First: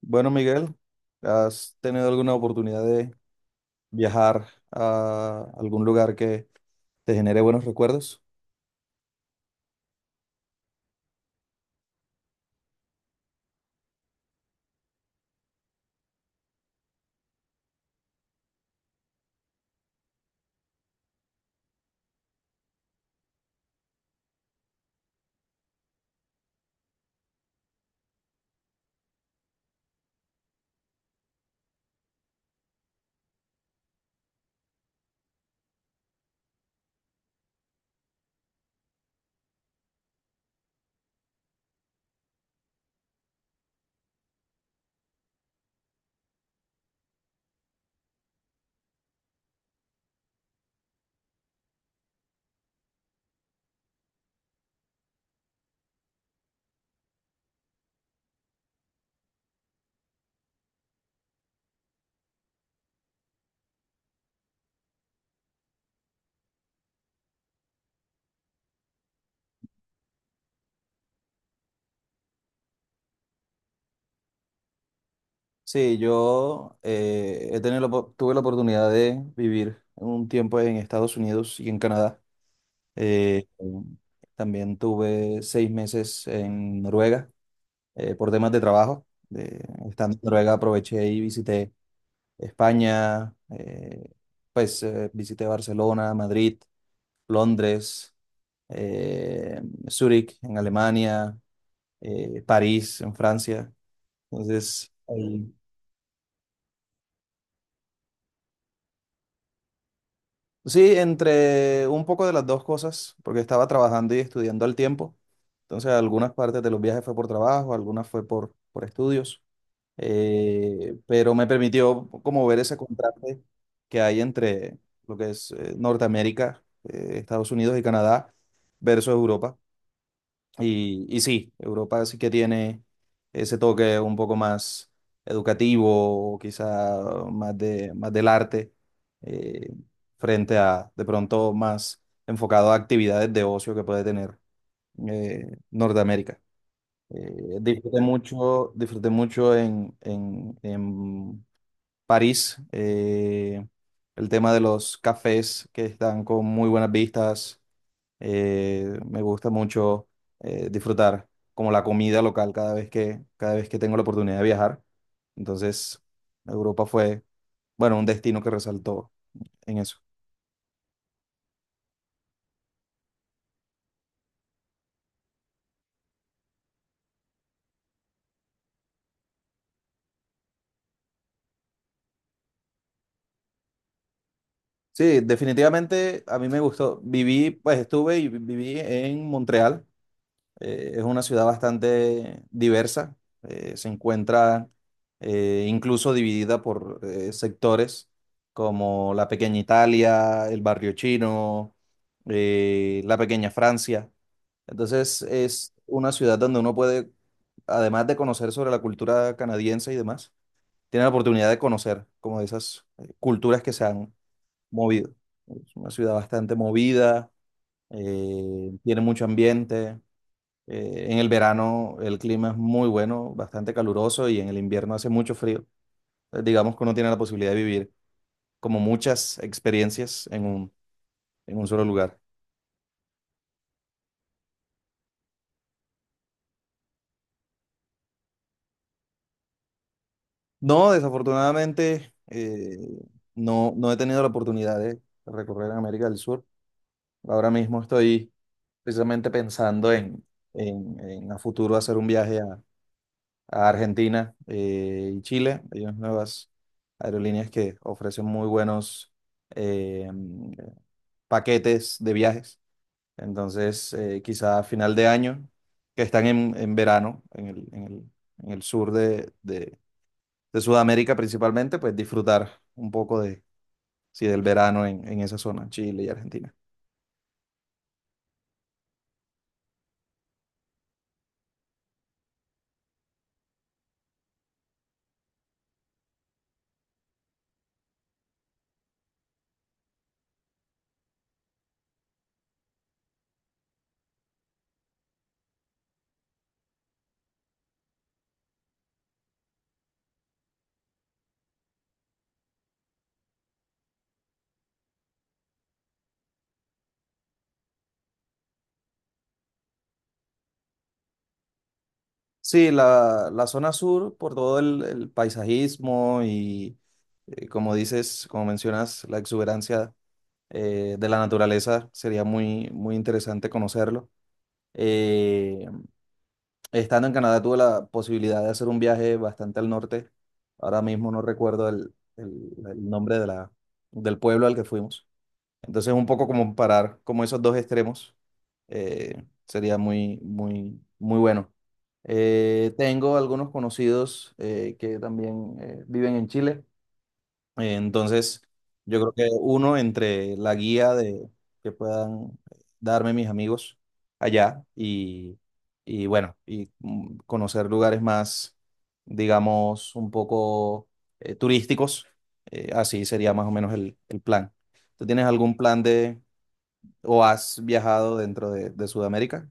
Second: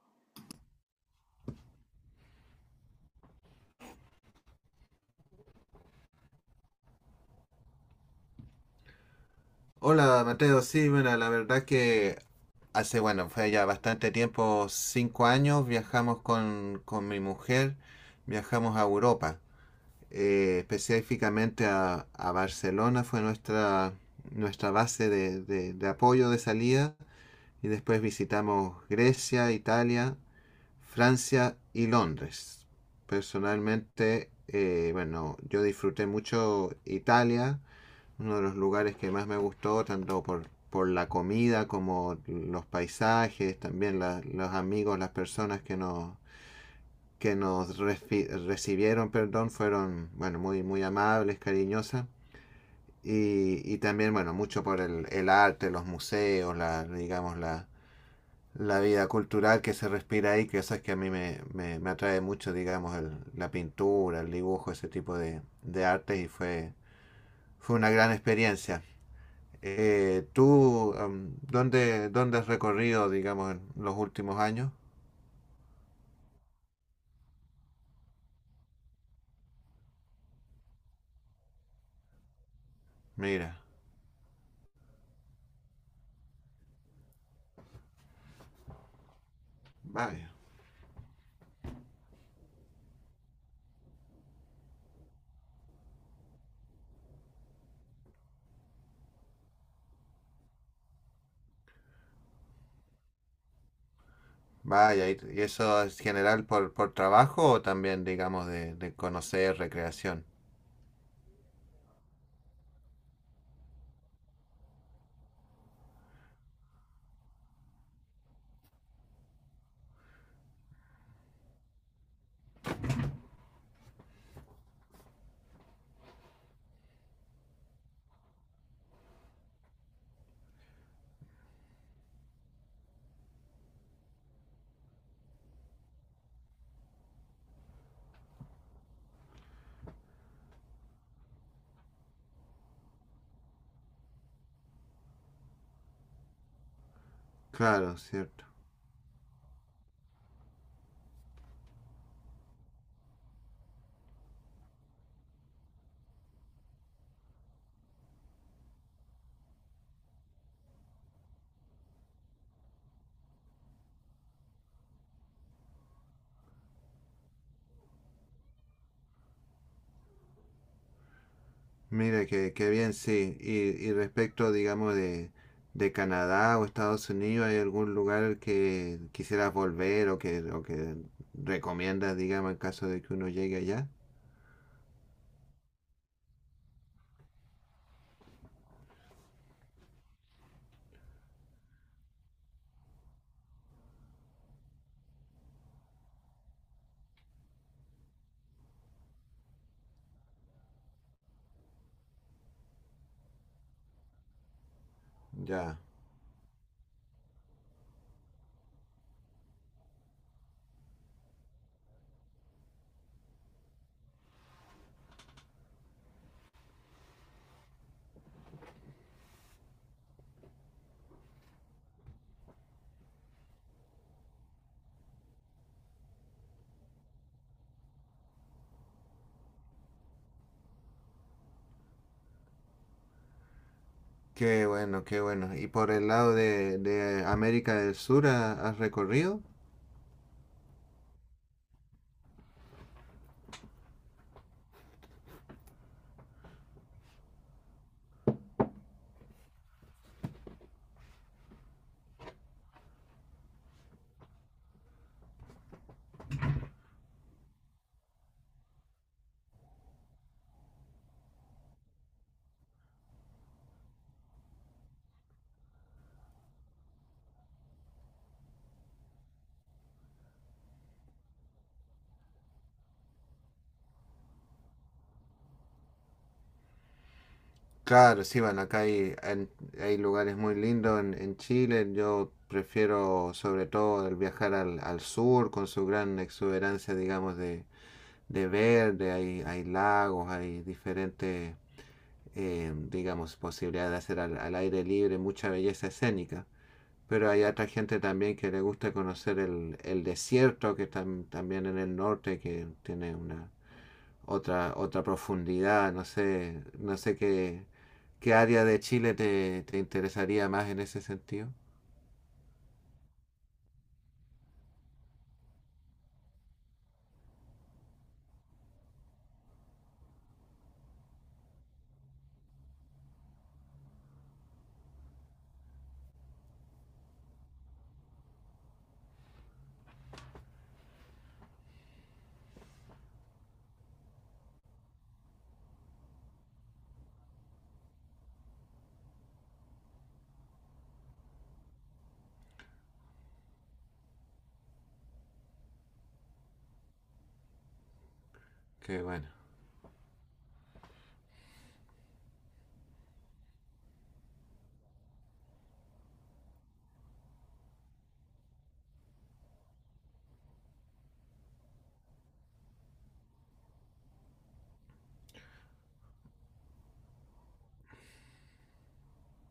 Bueno, Miguel, ¿has tenido alguna oportunidad de viajar a algún lugar que te genere buenos recuerdos? Hola Mateo, sí, bueno, la verdad que bueno, fue ya bastante tiempo, 5 años. Viajamos con mi mujer, viajamos a Europa, específicamente a Barcelona, fue nuestra base de apoyo de salida, y después visitamos Grecia, Italia, Francia y Londres. Personalmente, bueno, yo disfruté mucho Italia, uno de los lugares que más me gustó, tanto por la comida como los paisajes, también los amigos, las personas que nos recibieron, perdón, fueron, bueno, muy, muy amables, cariñosas. Y también, bueno, mucho por el arte, los museos, digamos, la vida cultural que se respira ahí, que eso es que a mí me atrae mucho, digamos, la pintura, el dibujo, ese tipo de artes, y fue una gran experiencia. ¿Tú dónde has recorrido, digamos, en los últimos años? Sí, yo he tenido la tuve la oportunidad de vivir un tiempo en Estados Unidos y en Canadá. Eh, Mira. también tuve 6 meses en Noruega, por temas de trabajo. Estando en Vaya, Noruega aproveché y visité España, visité Barcelona, Madrid, Londres, eh, Zúrich en Alemania, París en Francia. Entonces, vaya. Y ahí- eso es general por trabajo o también, digamos, de conocer, recreación? sí, entre un poco de las dos cosas, porque estaba trabajando y estudiando al tiempo. Entonces, algunas partes de los viajes fue por trabajo, algunas fue por estudios, pero me permitió como ver ese contraste que hay entre lo que es Norteamérica, Estados Unidos y Canadá versus Europa. Y sí, Europa sí que tiene ese toque un poco más educativo, o quizá más del arte, eh, frente a de pronto más enfocado a actividades de ocio que puede tener eh, Norteamérica. Claro, cierto. Disfruté mucho en París, el tema de los cafés que están con muy buenas vistas, me gusta mucho disfrutar como la comida local cada vez que tengo la oportunidad de viajar. Entonces, Europa fue, bueno, un destino que resaltó en eso. Mira, que bien, sí. Y respecto, digamos, de Canadá o Estados Unidos, ¿hay algún lugar al que quisieras volver o que recomiendas, digamos, en caso de que uno llegue allá? Sí, definitivamente a mí me gustó. Viví, pues estuve y viví en Montreal. Es una ciudad bastante diversa, se encuentra incluso dividida por sectores como la pequeña Italia, el barrio chino, la pequeña Francia. Entonces es Ya. una ciudad donde uno puede, además de conocer sobre la cultura canadiense y demás, tiene la oportunidad de conocer como de esas culturas que se han movido. Es una ciudad bastante movida, tiene mucho ambiente. En el verano el clima es muy bueno, bastante caluroso y en el invierno hace mucho frío. Digamos que uno tiene la posibilidad de vivir como muchas experiencias en un solo lugar. Qué bueno, qué bueno. ¿Y por el lado de América del Sur has recorrido? No, desafortunadamente no he tenido la oportunidad de recorrer en América del Sur. Ahora mismo estoy precisamente pensando en a futuro hacer un viaje a Argentina y Chile. Hay unas nuevas aerolíneas que ofrecen muy buenos... eh, paquetes de viajes. Entonces, quizá a final de año, que están en verano, en el sur de Sudamérica principalmente, pues disfrutar un poco de, sí, del verano en esa zona, Chile y Argentina. Claro, sí, bueno, acá hay lugares muy lindos en Chile. Yo prefiero sobre todo el viajar al sur con su gran exuberancia, digamos, de verde. Hay lagos, hay diferentes, digamos, posibilidades de hacer al aire libre, mucha belleza escénica. Pero hay otra gente también que le gusta conocer el desierto, que está también en el norte, que tiene una otra profundidad, no sé qué área de Chile te interesaría más en ese sentido. Sí, la zona sur, por todo el paisajismo y, como dices, como mencionas, la exuberancia de la naturaleza, sería muy, muy interesante conocerlo. Eh, Estando en Canadá tuve la posibilidad de hacer un viaje bastante al norte. Ahora mismo no recuerdo el nombre de la, del pueblo al que fuimos. Entonces un poco como parar como esos dos extremos sería muy, muy, muy bueno. Tengo algunos conocidos que también viven en Chile. Entonces, yo Que creo que bueno. uno entre la guía de que puedan darme mis amigos allá y bueno, y mm, conocer lugares más, digamos, un poco turísticos, así sería más o menos el plan. ¿Tú tienes algún plan de o has viajado dentro de Sudamérica?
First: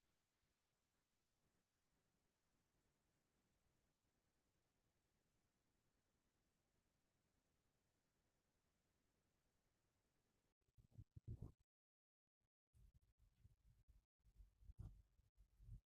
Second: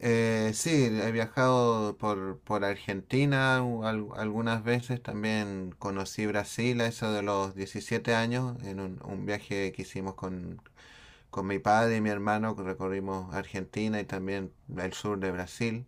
Sí, he viajado por Argentina, algunas veces, también conocí Brasil a eso de los 17 años en un viaje que hicimos con mi padre y mi hermano. Recorrimos Argentina y también el sur de Brasil.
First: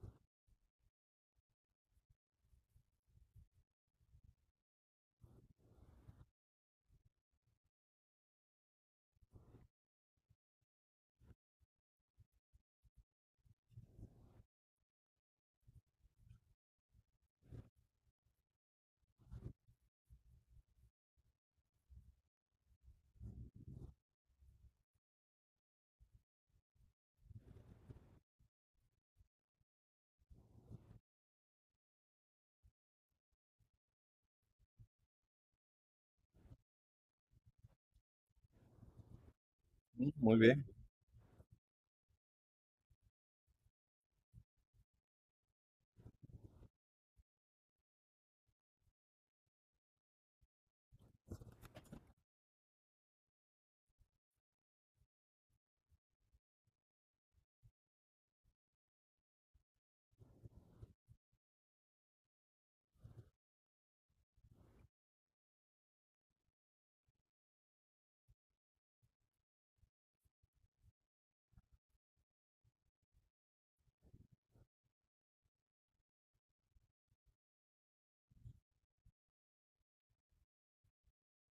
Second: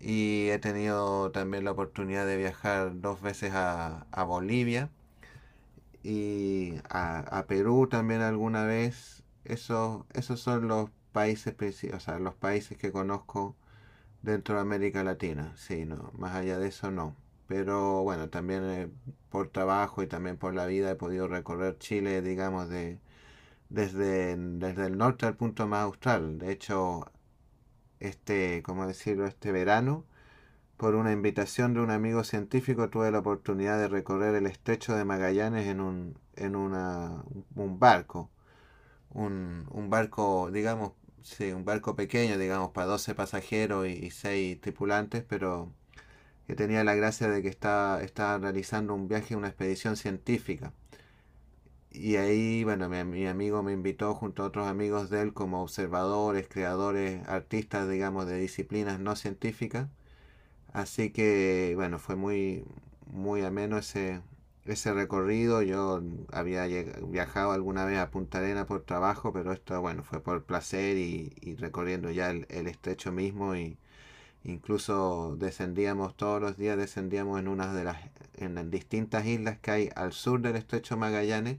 Y he tenido también la oportunidad de viajar dos veces a Bolivia y a Perú también alguna vez. Esos, esos son los países, o sea, los países que conozco dentro de América Latina. Sí, no, más allá de eso no. Pero bueno, también por trabajo y también por la vida he podido recorrer Chile, digamos, desde el norte al punto más austral. De hecho, este, como decirlo, este verano, por una invitación de un amigo científico, tuve la oportunidad de recorrer el estrecho de Magallanes en un barco. Un Mm, muy barco, bien. digamos, sí, un barco pequeño, digamos, para 12 pasajeros y 6 tripulantes, pero que tenía la gracia de que estaba realizando un viaje, una expedición científica. Y ahí, bueno, mi amigo me invitó junto a otros amigos de él como observadores, creadores, artistas, digamos, de disciplinas no científicas. Así que, bueno, fue muy, muy ameno ese recorrido. Yo había viajado alguna vez a Punta Arenas por trabajo, pero esto, bueno, fue por placer y recorriendo ya el estrecho mismo, y incluso descendíamos todos los días, descendíamos en unas de las en distintas islas que hay al sur del estrecho Magallanes,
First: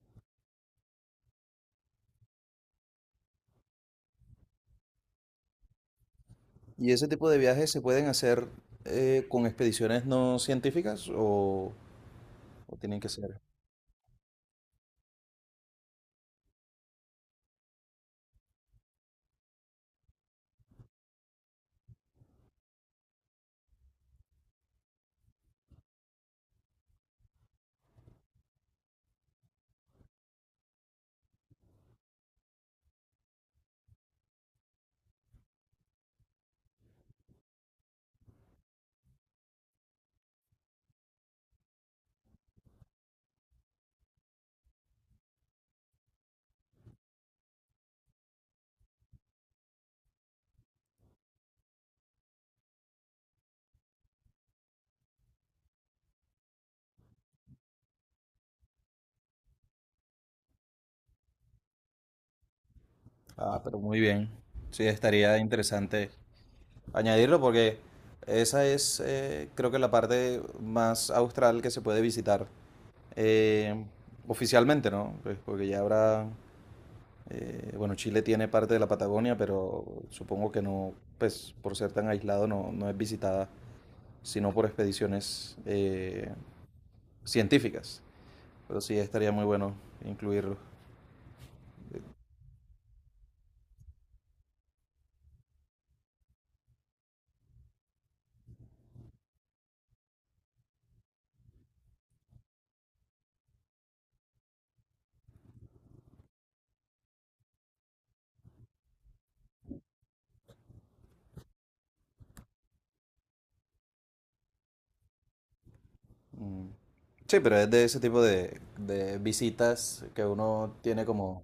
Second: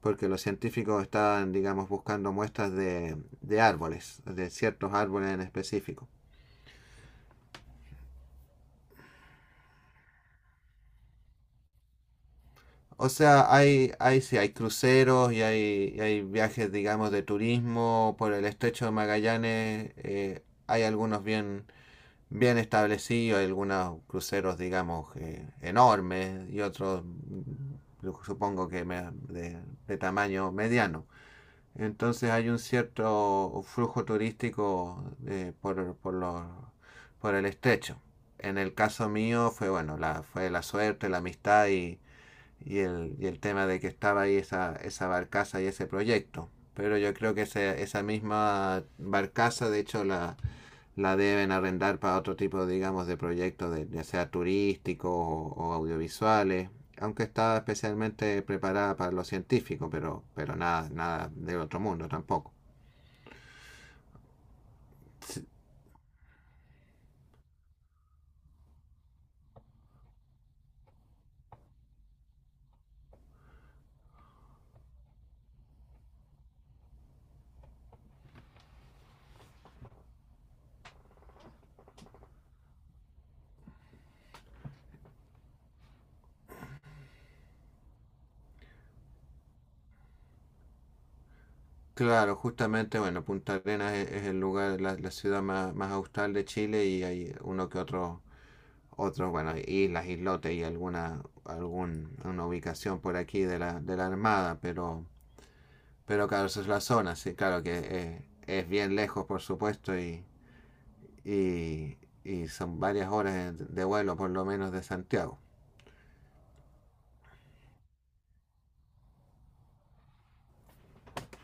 porque los científicos están, digamos, buscando muestras de árboles, de ciertos árboles en específico. ¿Y ese tipo de viajes se pueden hacer con expediciones no científicas o tienen que O ser? sea, hay, sí, hay cruceros y hay viajes, digamos, de turismo por el estrecho de Magallanes. Hay algunos bien, bien establecidos, hay algunos cruceros, digamos, enormes y otros, supongo que de tamaño mediano. Entonces hay un cierto flujo turístico por el estrecho. En el caso mío fue bueno, fue la suerte, la amistad y, y el tema de que estaba ahí esa barcaza y ese proyecto. Pero yo creo que esa misma barcaza, de hecho, la deben arrendar para otro tipo, digamos, de proyectos, ya sea turísticos o audiovisuales, aunque está especialmente preparada para lo científico, pero nada, nada del otro mundo tampoco. Ah, pero muy bien. Sí, estaría interesante añadirlo porque esa es, creo que la parte más austral que se puede visitar eh, oficialmente, ¿no? Pues porque ya habrá, bueno, Chile tiene parte de la Patagonia, pero supongo que no, pues por ser tan aislado no, no es visitada, sino por expediciones científicas. Pero sí, estaría muy bueno incluirlo. Claro, justamente, bueno, Punta Arenas es el lugar, la ciudad más austral de Chile, y hay uno que otro, otros, bueno, islas, islotes y una ubicación por aquí de la Armada, pero claro, esa es la zona, sí, claro que es bien lejos, por supuesto, y, y son varias horas vuelo por lo menos de Santiago. Mm. Sí, pero es de ese tipo de visitas que uno tiene como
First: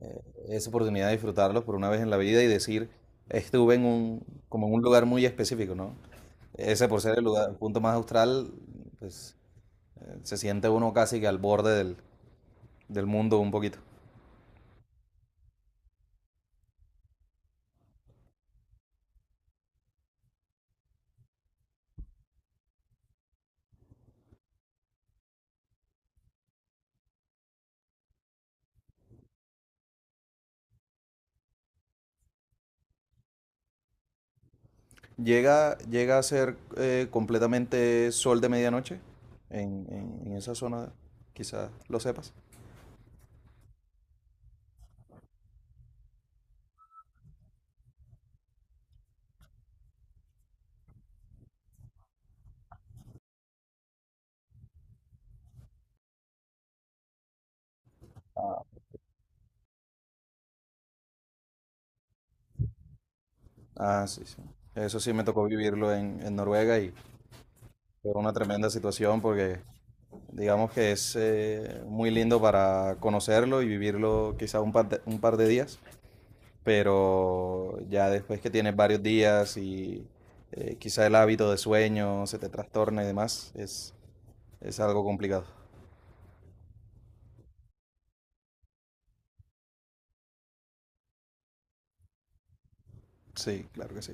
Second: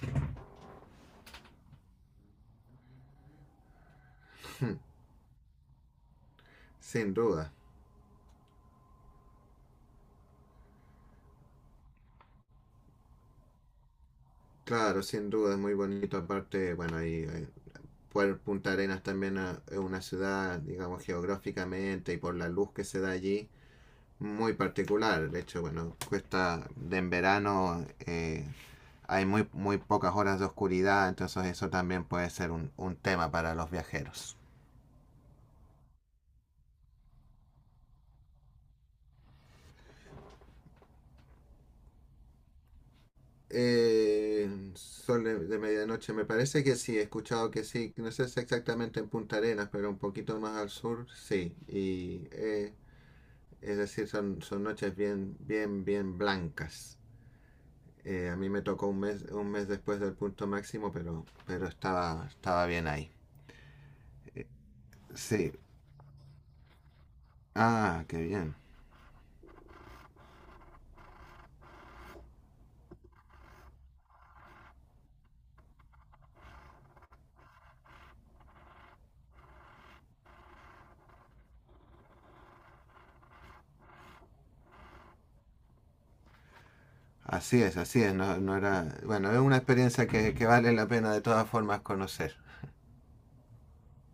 eh, esa oportunidad de disfrutarlos por una vez en la vida y decir, estuve en un, como en un lugar muy específico, ¿no? Ese por Sin ser el lugar, duda, el punto más austral, pues se siente uno casi que al borde del, del mundo un poquito. claro, sin duda es muy bonito. Aparte, bueno, ahí, por Punta Arenas también, es una ciudad, digamos, geográficamente y por la luz que se da allí, muy particular. De hecho, bueno, cuesta de en verano, hay muy, muy pocas horas de oscuridad, entonces eso también puede ser un tema para los viajeros. Llega, llega a ser completamente sol de medianoche en, en esa zona, quizás lo sepas. Sol de medianoche, me parece que sí, he escuchado que sí, no sé si exactamente en Punta Arenas, pero un poquito más al sur, sí. Y es decir, son noches bien, bien, bien blancas. A mí me tocó un mes después del punto máximo, pero estaba bien ahí. Ah, sí, sí. Eso sí me tocó Sí. vivirlo en Noruega y Ah, fue qué una bien. tremenda situación porque digamos que es muy lindo para conocerlo y vivirlo quizá un par de días, pero ya después que tienes varios días y quizá el hábito de sueño se te trastorna y demás, es algo complicado. Así es, así es. No, no era. Bueno, es una experiencia que vale la pena de todas formas conocer. Sí, claro que sí.